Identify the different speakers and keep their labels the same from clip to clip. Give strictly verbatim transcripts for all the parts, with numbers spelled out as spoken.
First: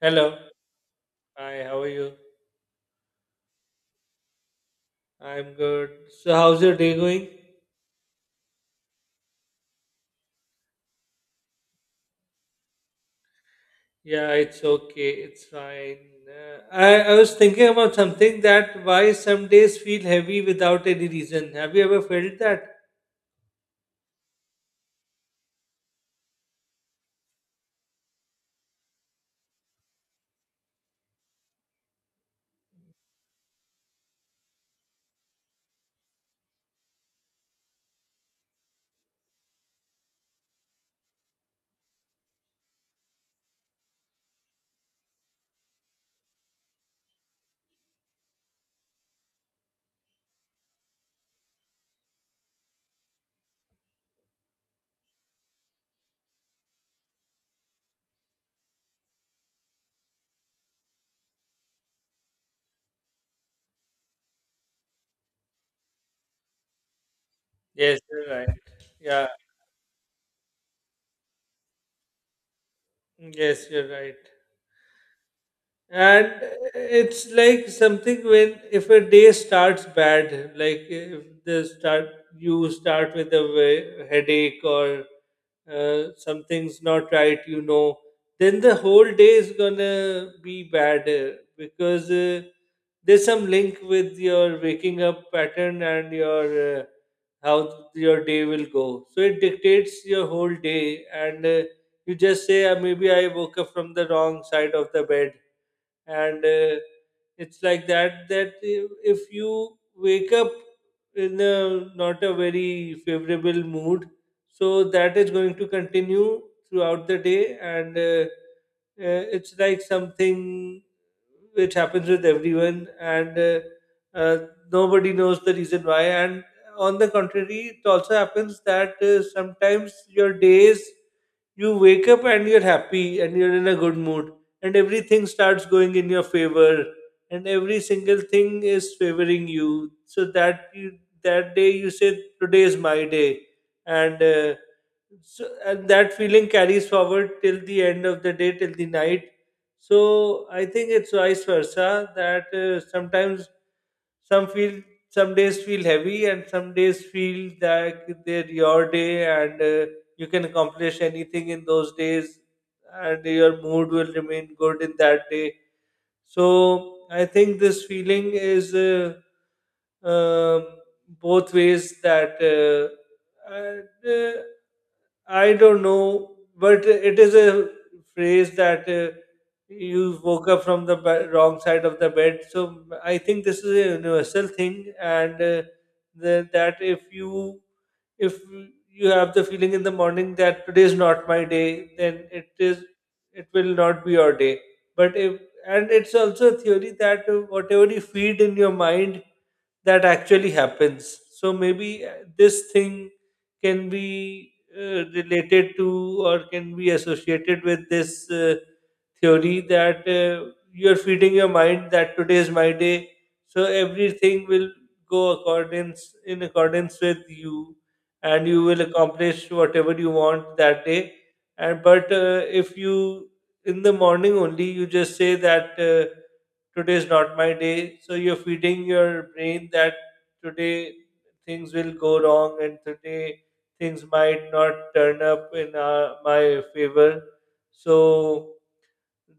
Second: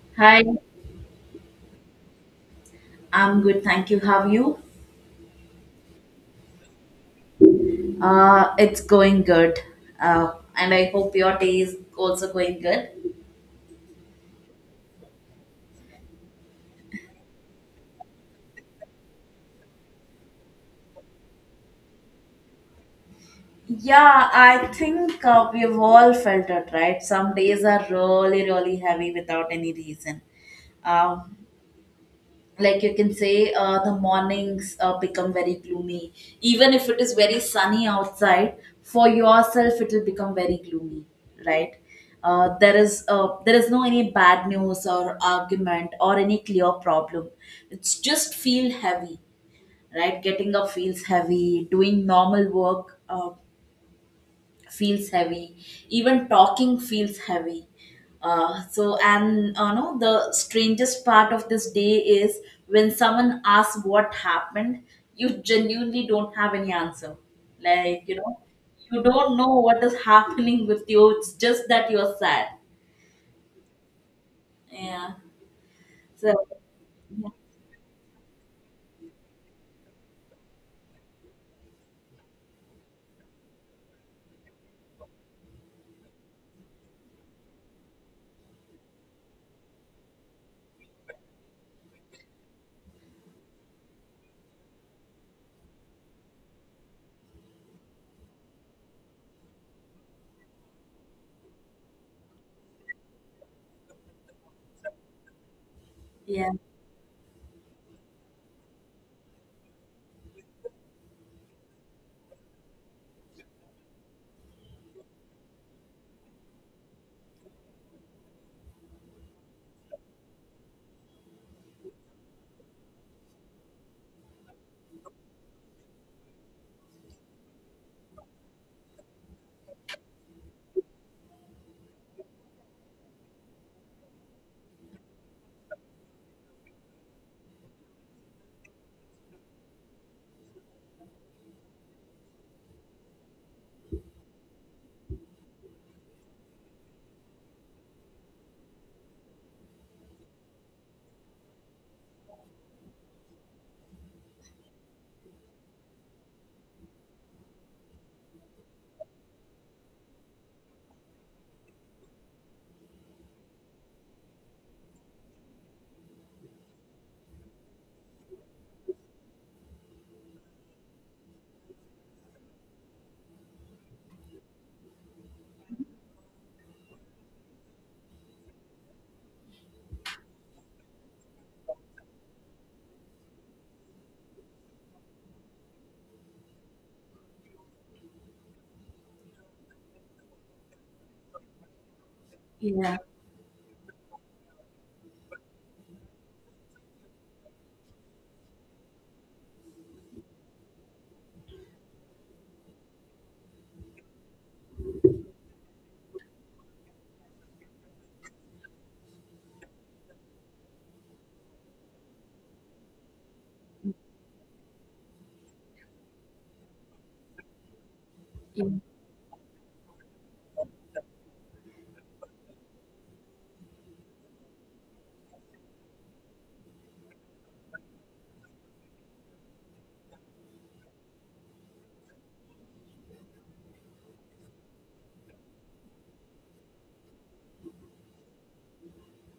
Speaker 1: Hello.
Speaker 2: Hi,
Speaker 1: Hi, how are you?
Speaker 2: I'm good. Thank you. How are you?
Speaker 1: I'm good. So, how's your day going?
Speaker 2: Uh, it's going good. Uh, and I hope your day is also going good.
Speaker 1: Yeah, it's okay. It's fine. Uh, I, I was thinking about something, that why some days feel heavy without any reason. Have you ever felt that?
Speaker 2: Yeah, I think uh, we've all felt it, right? Some days are really, really heavy without any reason. Um. Like you can say uh, the mornings uh, become very gloomy even if it is very sunny outside, for yourself it will become very gloomy, right. Uh, there is uh, there is no any bad news or argument or any clear problem, it's just feel heavy, right. Getting up feels heavy, doing normal work uh, feels heavy, even talking feels heavy. Uh, so and uh, No, the strangest part of this day is when someone asks what happened, you genuinely don't have any answer,
Speaker 1: Yes,
Speaker 2: like you
Speaker 1: you're
Speaker 2: know,
Speaker 1: right.
Speaker 2: you
Speaker 1: Yeah,
Speaker 2: don't know what is happening with you, it's just that you're sad,
Speaker 1: yes, you're right.
Speaker 2: yeah.
Speaker 1: And
Speaker 2: So
Speaker 1: it's like something, when if a day starts bad, like if the start you start with a wa- headache or uh, something's not right, you know, then the whole day is gonna be bad uh, because uh, there's some link with your waking up pattern and your uh, how your day will go. So it dictates your whole day, and uh, you just say, uh, maybe I woke up from the wrong side of the bed, and
Speaker 2: yeah,
Speaker 1: uh, it's like that, that if if you wake up in a not a very favorable mood, so that is going to continue throughout the day, and uh, uh, it's like something which happens with everyone, and uh, uh, nobody knows the reason why. And on the contrary, it also happens that uh, sometimes your days, you wake up and you're happy and you're in a good mood, and everything starts going in your favor, and every single thing is favoring you, so that you, that day you say, today is my day. And uh, so and that feeling carries forward till the end of the day, till the night. So I think it's vice versa, that uh, sometimes some feel some days feel heavy and some days feel that they're your day, and uh, you can accomplish anything in those days, and your mood will remain good in that day. So I think this feeling is uh, um both ways, that uh, and, uh, I don't know, but it is a phrase, that uh, you woke up from the ba- wrong side of the bed. So I think this is a universal thing, and uh, the, that if you if you have the feeling in the morning that today is not my day, then it is
Speaker 2: yeah,
Speaker 1: it will not be your day. But if and it's also a theory, that uh, whatever you feed in your mind, that actually happens. So maybe uh, this thing can be uh, related to or can be associated with this. Uh, theory that uh, you're feeding your mind that today is my day, so everything will go accordance in accordance with you, and you
Speaker 2: yeah,
Speaker 1: will accomplish whatever you want that day. And but uh, if you in the morning only you just say that uh, today is not my day, so you're feeding your brain that today things will go wrong, and today things might not turn up in uh, my favor. So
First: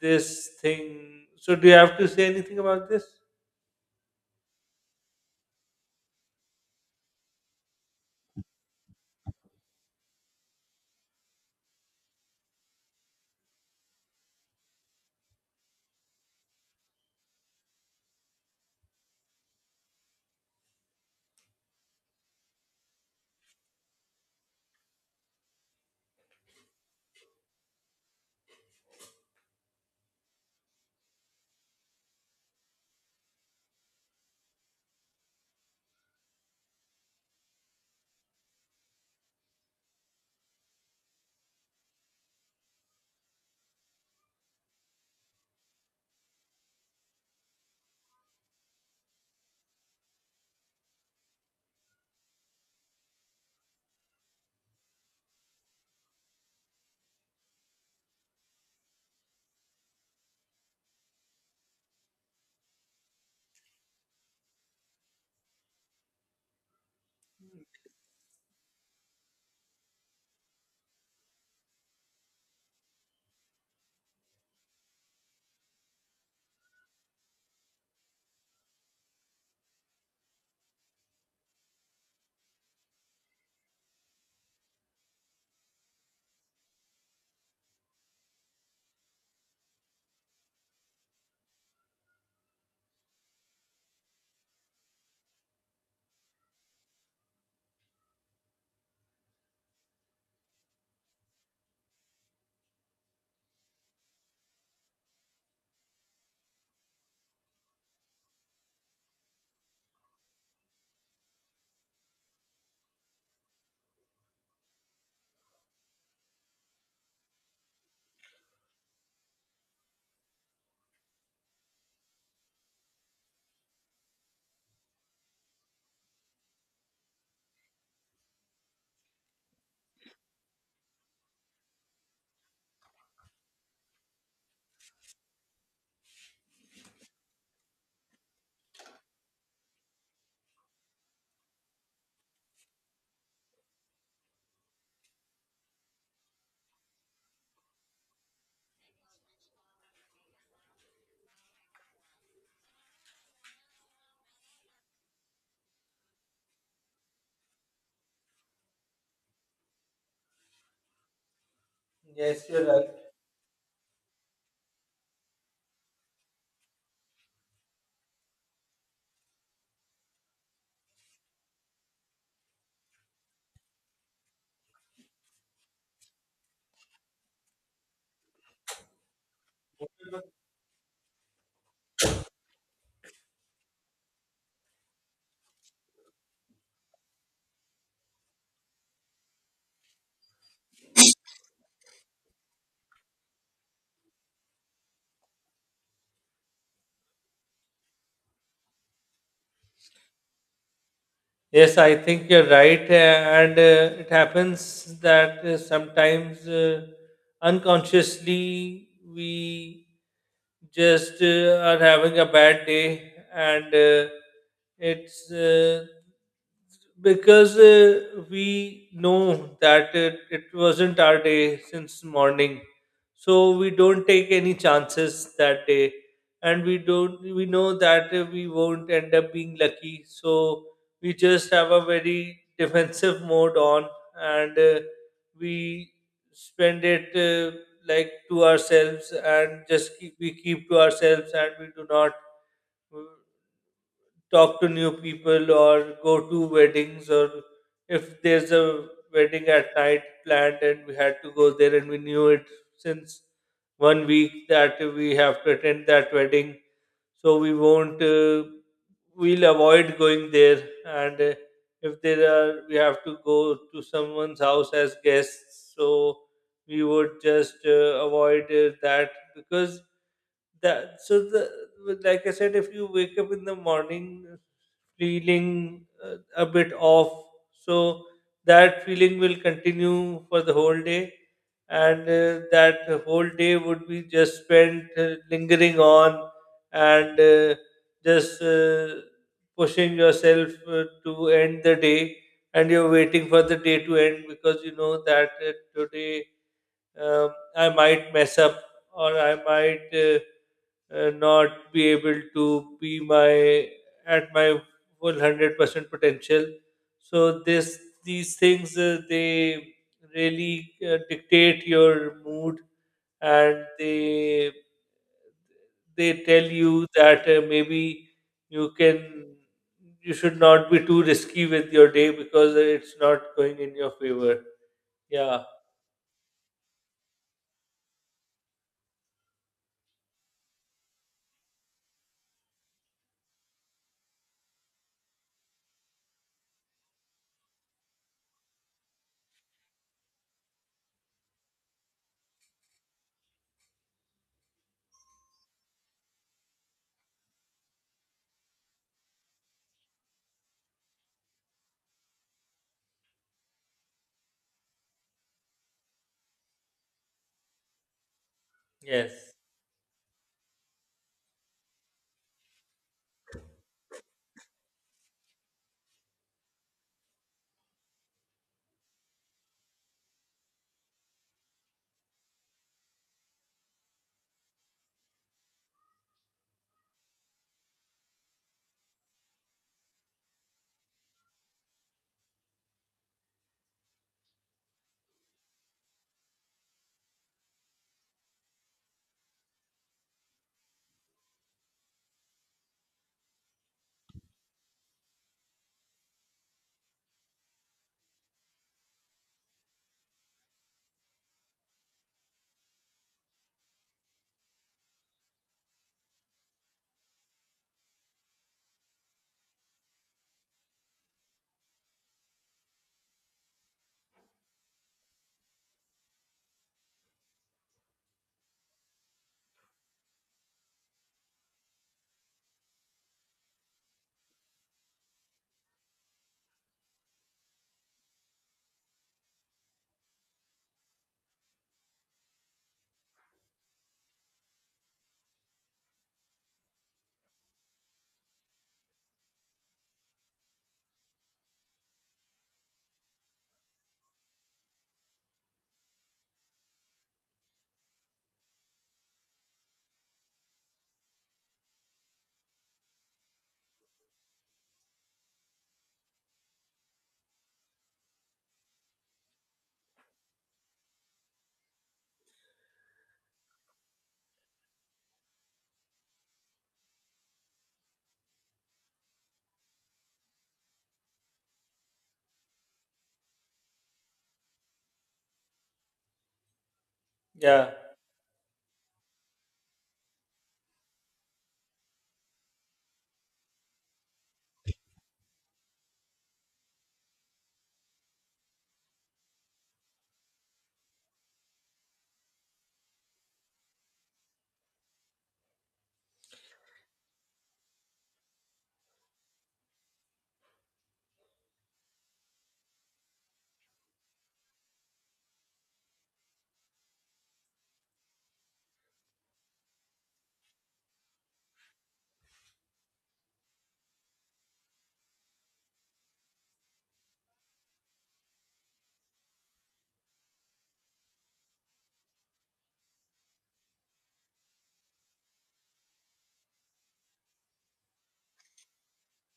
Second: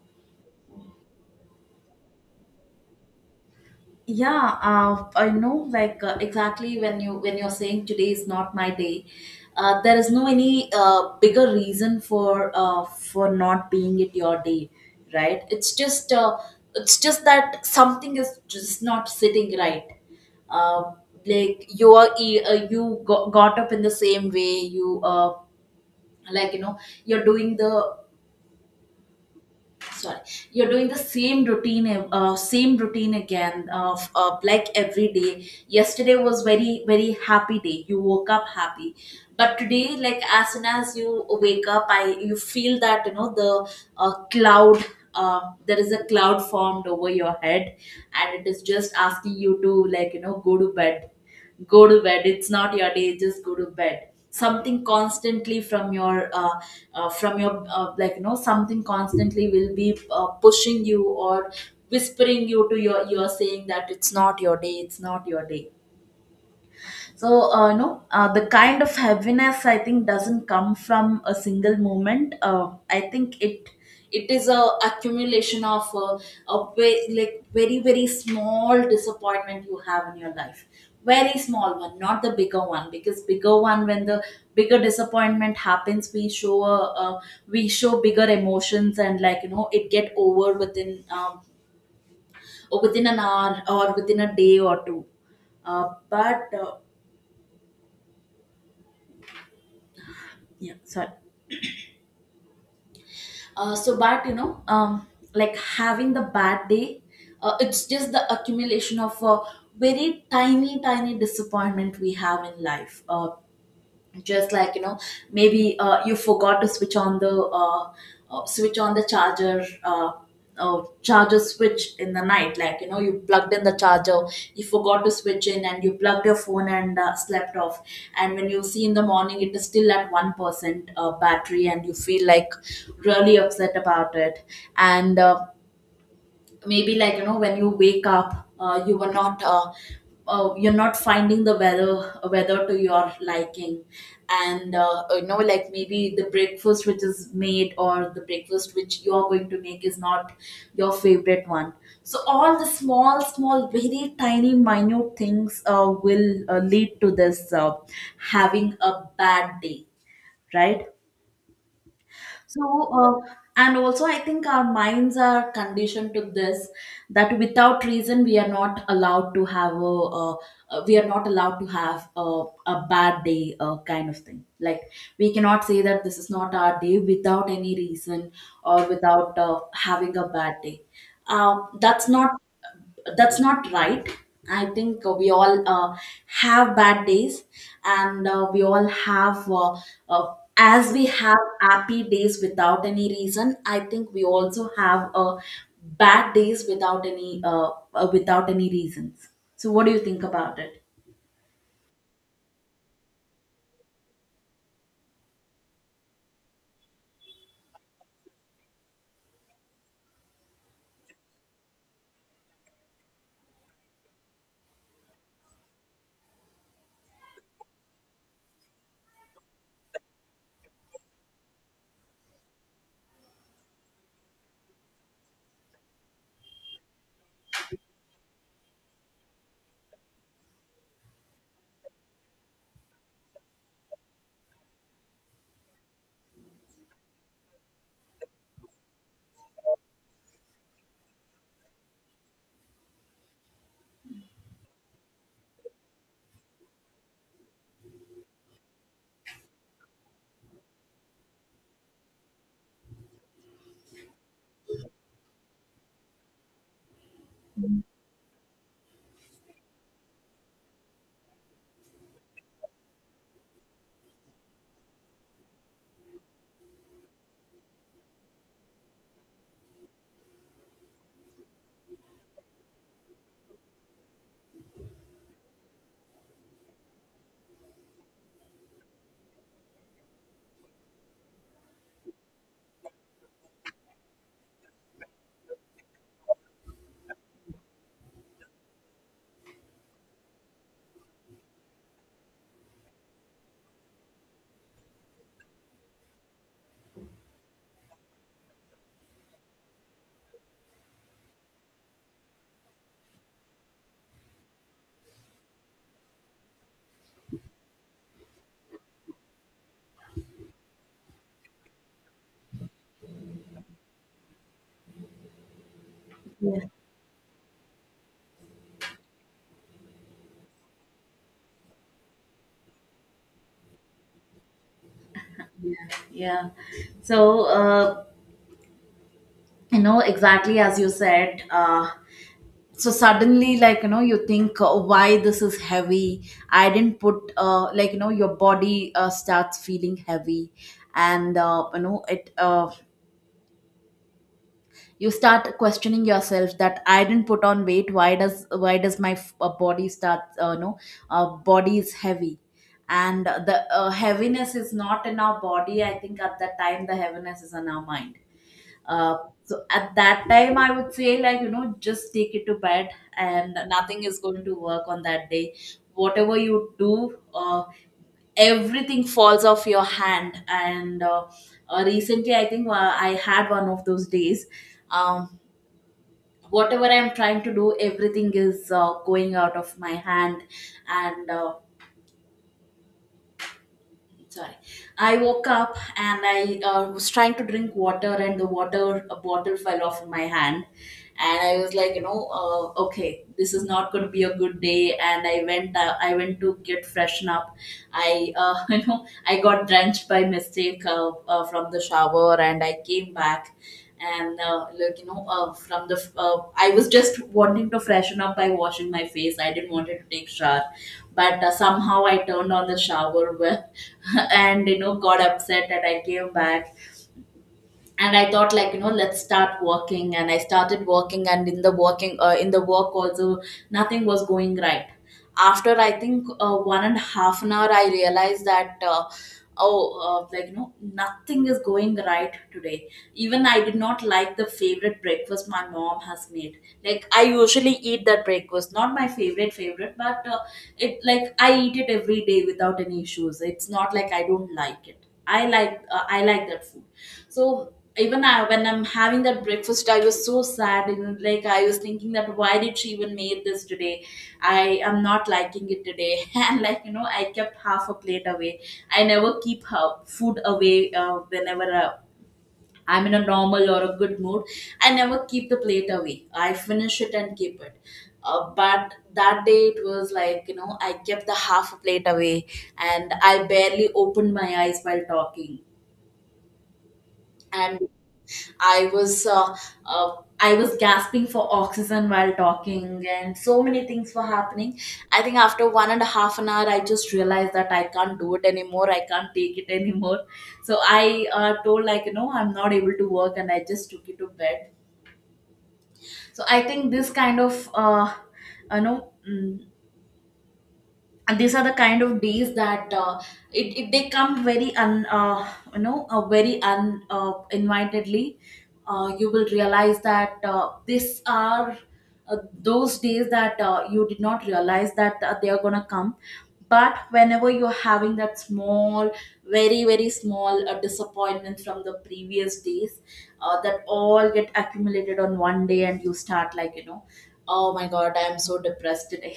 Speaker 1: this thing. So, do you have to say anything about this?
Speaker 2: yeah. uh, I know, like, uh, exactly, when you when you're saying today is not my day, uh, there is no any uh, bigger reason for uh, for not being it your day, right. It's just uh, it's just that something is just not sitting right. uh, like you are e- uh, you got, got up in the same way you uh, like you know, you're doing the, sorry, you're doing the same routine, uh, same routine again of, uh, like every day. Yesterday was very, very happy day, you woke up happy, but today, like as soon as you wake up, I you feel that, you know, the uh, cloud, uh, there is a cloud formed over your head, and it is just asking you to, like you know, go to bed, go to bed, it's not your day, just go to bed. Something constantly from your uh, uh, from your uh, like you know, something constantly will be uh, pushing you or whispering you to your, you're saying that it's not your day, it's not your day. So uh, you know, uh, the kind of heaviness, I think, doesn't come from a single moment. uh, I think it, it is a accumulation of uh, a ve- like very, very small disappointment you have in your life. Very small one, not the bigger one, because bigger one, when the bigger disappointment happens, we show a, uh, we show bigger emotions, and like you know, it get over within um, or within an hour or within a day or two. Uh, but uh, yeah sorry uh, so but you know, um, like having the bad day, uh, it's just the accumulation of a very tiny, tiny disappointment we have in life. Uh, just like you know, maybe uh, you forgot to switch on the uh, uh, switch on the charger, uh, uh, charger switch in the night. Like you know, you plugged in the charger, you forgot to switch in, and you plugged your phone and uh, slept off, and when you see in the morning, it is still at one percent uh, battery, and you feel like really upset about it. And uh, maybe, like you know, when you wake up uh, you were not uh, uh, you're not finding the weather weather to your liking. And uh, uh, you know, like maybe the breakfast which is made, or the breakfast which you're going to make, is not your favorite one. So all the small, small, very tiny, minute things uh, will uh, lead to this uh, having a bad day, right.
Speaker 1: Yes, you're right.
Speaker 2: So, uh, and also, I think our minds are conditioned to this, that without reason, we are not allowed to have a, uh, uh, we are not allowed to have a, a bad day, uh, kind of thing. Like, we cannot say that this is not our day without any reason or without uh, having a bad day. Um, that's not that's not right. I think uh, we all uh, have bad days, and uh, we all have uh, uh, as we have happy days without any reason, I think we also have uh, bad days without any uh, uh, without any reasons. So what do you think about it?
Speaker 1: Yes, I think you're right, uh, and uh, it happens that uh, sometimes uh, unconsciously we just uh, are having a bad day, and uh, it's uh, because uh, we know that it, it wasn't our day since morning, so we don't take any chances that day, and we don't we know that uh, we won't end up being lucky, so we just have a very defensive mode on, and uh, we spend it uh, like to ourselves and just keep, we keep to ourselves, and we do not talk to new people or go to weddings. Or if there's a wedding at night planned and we had to go there, and we knew it since one week that we have to attend that wedding, so we won't uh, we'll avoid going there. And uh, if there are we have to go to someone's house as guests, so we would just uh, avoid uh, that, because that so the like I said, if you wake up in the morning feeling uh, a bit off, so that feeling will continue for the whole day, and uh, that whole day would be just spent uh, lingering on, and uh, just uh, pushing yourself uh, to end the day. And you're waiting for the day to end, because you know that uh, today, um, I might mess up, or I might uh, uh, not be able to be my at my full hundred percent potential. So this these things, uh, they really uh, dictate your mood, and they they tell
Speaker 2: Yeah.
Speaker 1: you that uh, maybe you can you should not be too risky with your day, because it's not going in your favor. Yeah.
Speaker 2: Yeah, yeah. So uh, you know, exactly as you said, uh, so suddenly, like you know, you think uh, why this is heavy. I didn't put uh, like you know, your body uh, starts feeling heavy, and uh, you know it uh, you start questioning yourself that I didn't put on weight, why does why does my f- uh, body start uh, you know uh, body is heavy. And the uh, heaviness is not in our body, I think at that time the heaviness is in our mind. uh,
Speaker 1: Yes.
Speaker 2: so at that time, I would say, like, you know, just take it to bed, and nothing is going to work on that day. Whatever you do, uh, everything falls off your hand. And uh, uh, recently, I think uh, I had one of those days. Um, Whatever I'm trying to do, everything is uh, going out of my hand. And uh, sorry, I woke up and i uh, was trying to drink water, and the water a bottle fell off my hand, and I was like, you know, uh, okay, this is not going to be a good day. And i went uh, I went to get freshen up. I uh, you know, I got drenched by mistake uh, uh, from the shower, and I came back. And uh, like you know, uh, from the uh, I was just wanting to freshen up by washing my face, I didn't want to take shower, but uh, somehow I turned on the shower well and you know, got upset, and I came back, and I thought, like you know, let's start working. And I started working, and in the working, uh, in the work also, nothing was going right. After, I think uh, one and a half an hour, I realized that uh, oh uh, like you know, nothing is going right today. Even I did not like the favorite breakfast my mom has made. Like I usually eat that breakfast, not my favorite favorite, but uh, it, like I eat it every day without any issues. It's not like I don't like it, I like, uh, I like that food. So even I, when I'm having that breakfast, I was so sad, and like, I was thinking that why did she even made this today? I am not liking it today, and like you know, I kept half a plate away. I never keep her food away uh, whenever, Uh, I'm in a normal or a good mood. I never keep the plate away, I finish it and keep it. Uh, but that day it was like, you know, I kept the half a plate away, and I barely opened my eyes while talking,
Speaker 1: Yeah.
Speaker 2: and I was uh, uh, I was gasping for oxygen while talking, and so many things were happening. I think after one and a half an hour, I just realized that I can't do it anymore, I can't take it anymore. So I uh, told, like you know, I'm not able to work, and I just took it to bed. So I think this kind of uh, you know. mm, and these are the kind of days that uh, it, it, they come very un uh, you know, uh, very un uh, invitedly. Uh, you will realize that uh, these are uh, those days that uh, you did not realize that uh, they are gonna come. But whenever you're having that small, very, very small uh, disappointment from the previous days, uh, that all get accumulated on one day, and you start, like you know, oh my god, I am so depressed today.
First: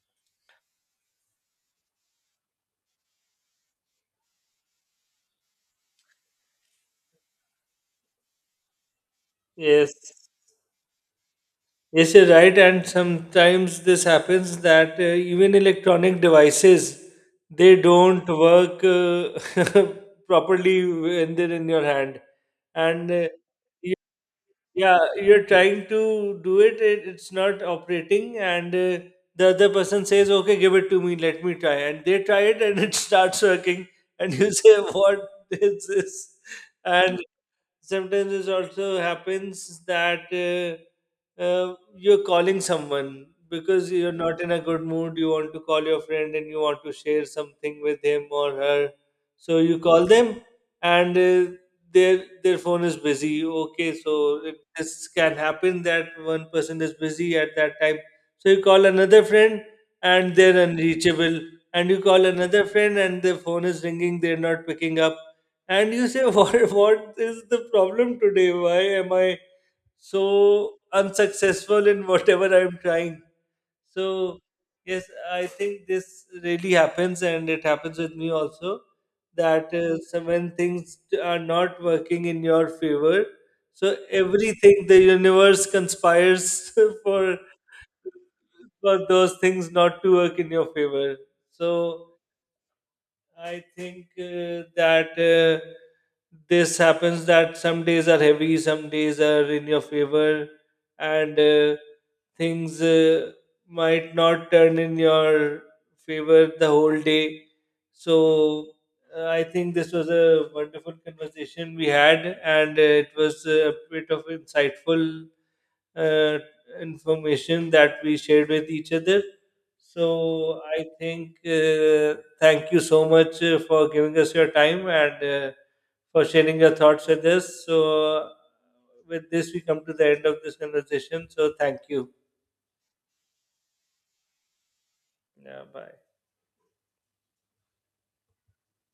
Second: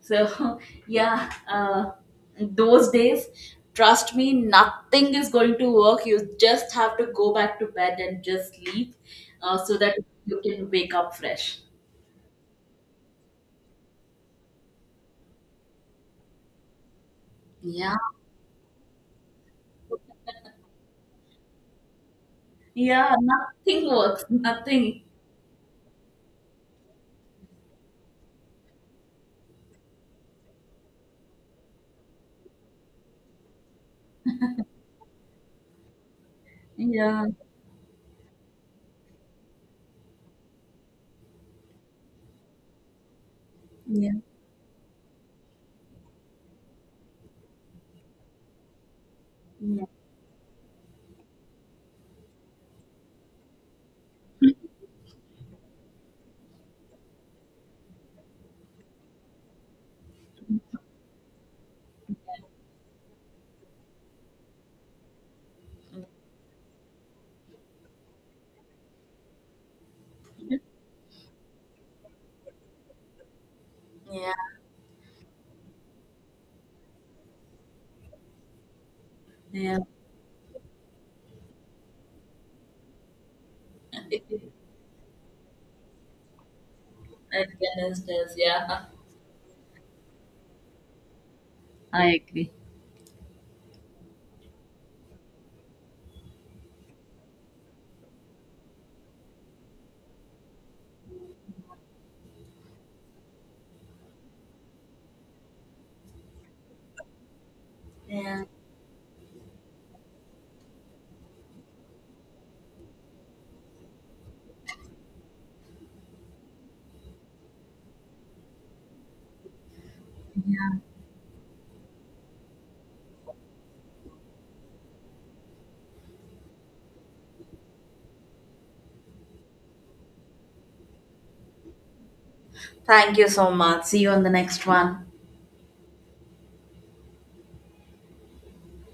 Speaker 2: So, yeah, uh, those days, trust me, nothing is going to work. You just have to go back to bed and just sleep uh, so
Speaker 1: Yes.
Speaker 2: that you can wake up fresh.
Speaker 1: Yes, you're right, and sometimes this happens that uh, even electronic devices, they
Speaker 2: Yeah.
Speaker 1: don't work uh, properly when they're in your hand, and
Speaker 2: Yeah,
Speaker 1: uh,
Speaker 2: nothing
Speaker 1: y-
Speaker 2: works.
Speaker 1: yeah,
Speaker 2: Nothing.
Speaker 1: you're trying to do it, it it's not operating, and uh, the other person says, "Okay, give it to me, let me try," and they try it, and it starts working, and you say, "What is this?" And
Speaker 2: Yeah.
Speaker 1: sometimes it also happens that uh, uh, you're calling someone because
Speaker 2: Yeah.
Speaker 1: you're not in a good mood, you want to call your friend and you want to share something with him or her, so you
Speaker 2: Yeah.
Speaker 1: call them. And uh, their their phone is busy. Okay, so it, this can happen that one person is busy at that time, so you call another friend, and they're unreachable. And you call another friend, and their phone is ringing, they're not picking up. And you say what what is the problem today, why am I so unsuccessful in whatever I'm trying?
Speaker 2: Yeah.
Speaker 1: So yes, I think this really happens, and it happens with me also, that
Speaker 2: Yeah.
Speaker 1: uh, so when things are not working in your favor, so
Speaker 2: It, it,
Speaker 1: everything, the universe conspires for
Speaker 2: it is, yeah.
Speaker 1: for those things not to work in your favor. So
Speaker 2: I agree.
Speaker 1: I think uh, that uh, this happens, that some days are heavy, some days are in your favor, and uh, things uh, might not turn in your favor the whole day.
Speaker 2: Yeah.
Speaker 1: So uh, I think this was a wonderful conversation we had, and uh, it was a bit of insightful uh, information that we shared with each other. So I think uh, thank you so much uh, for giving us your time, and uh, for sharing your thoughts with us. So with this, we come to the end of this conversation. So thank you.
Speaker 2: Thank you so much. See you on the next one.
Speaker 1: Yeah, bye.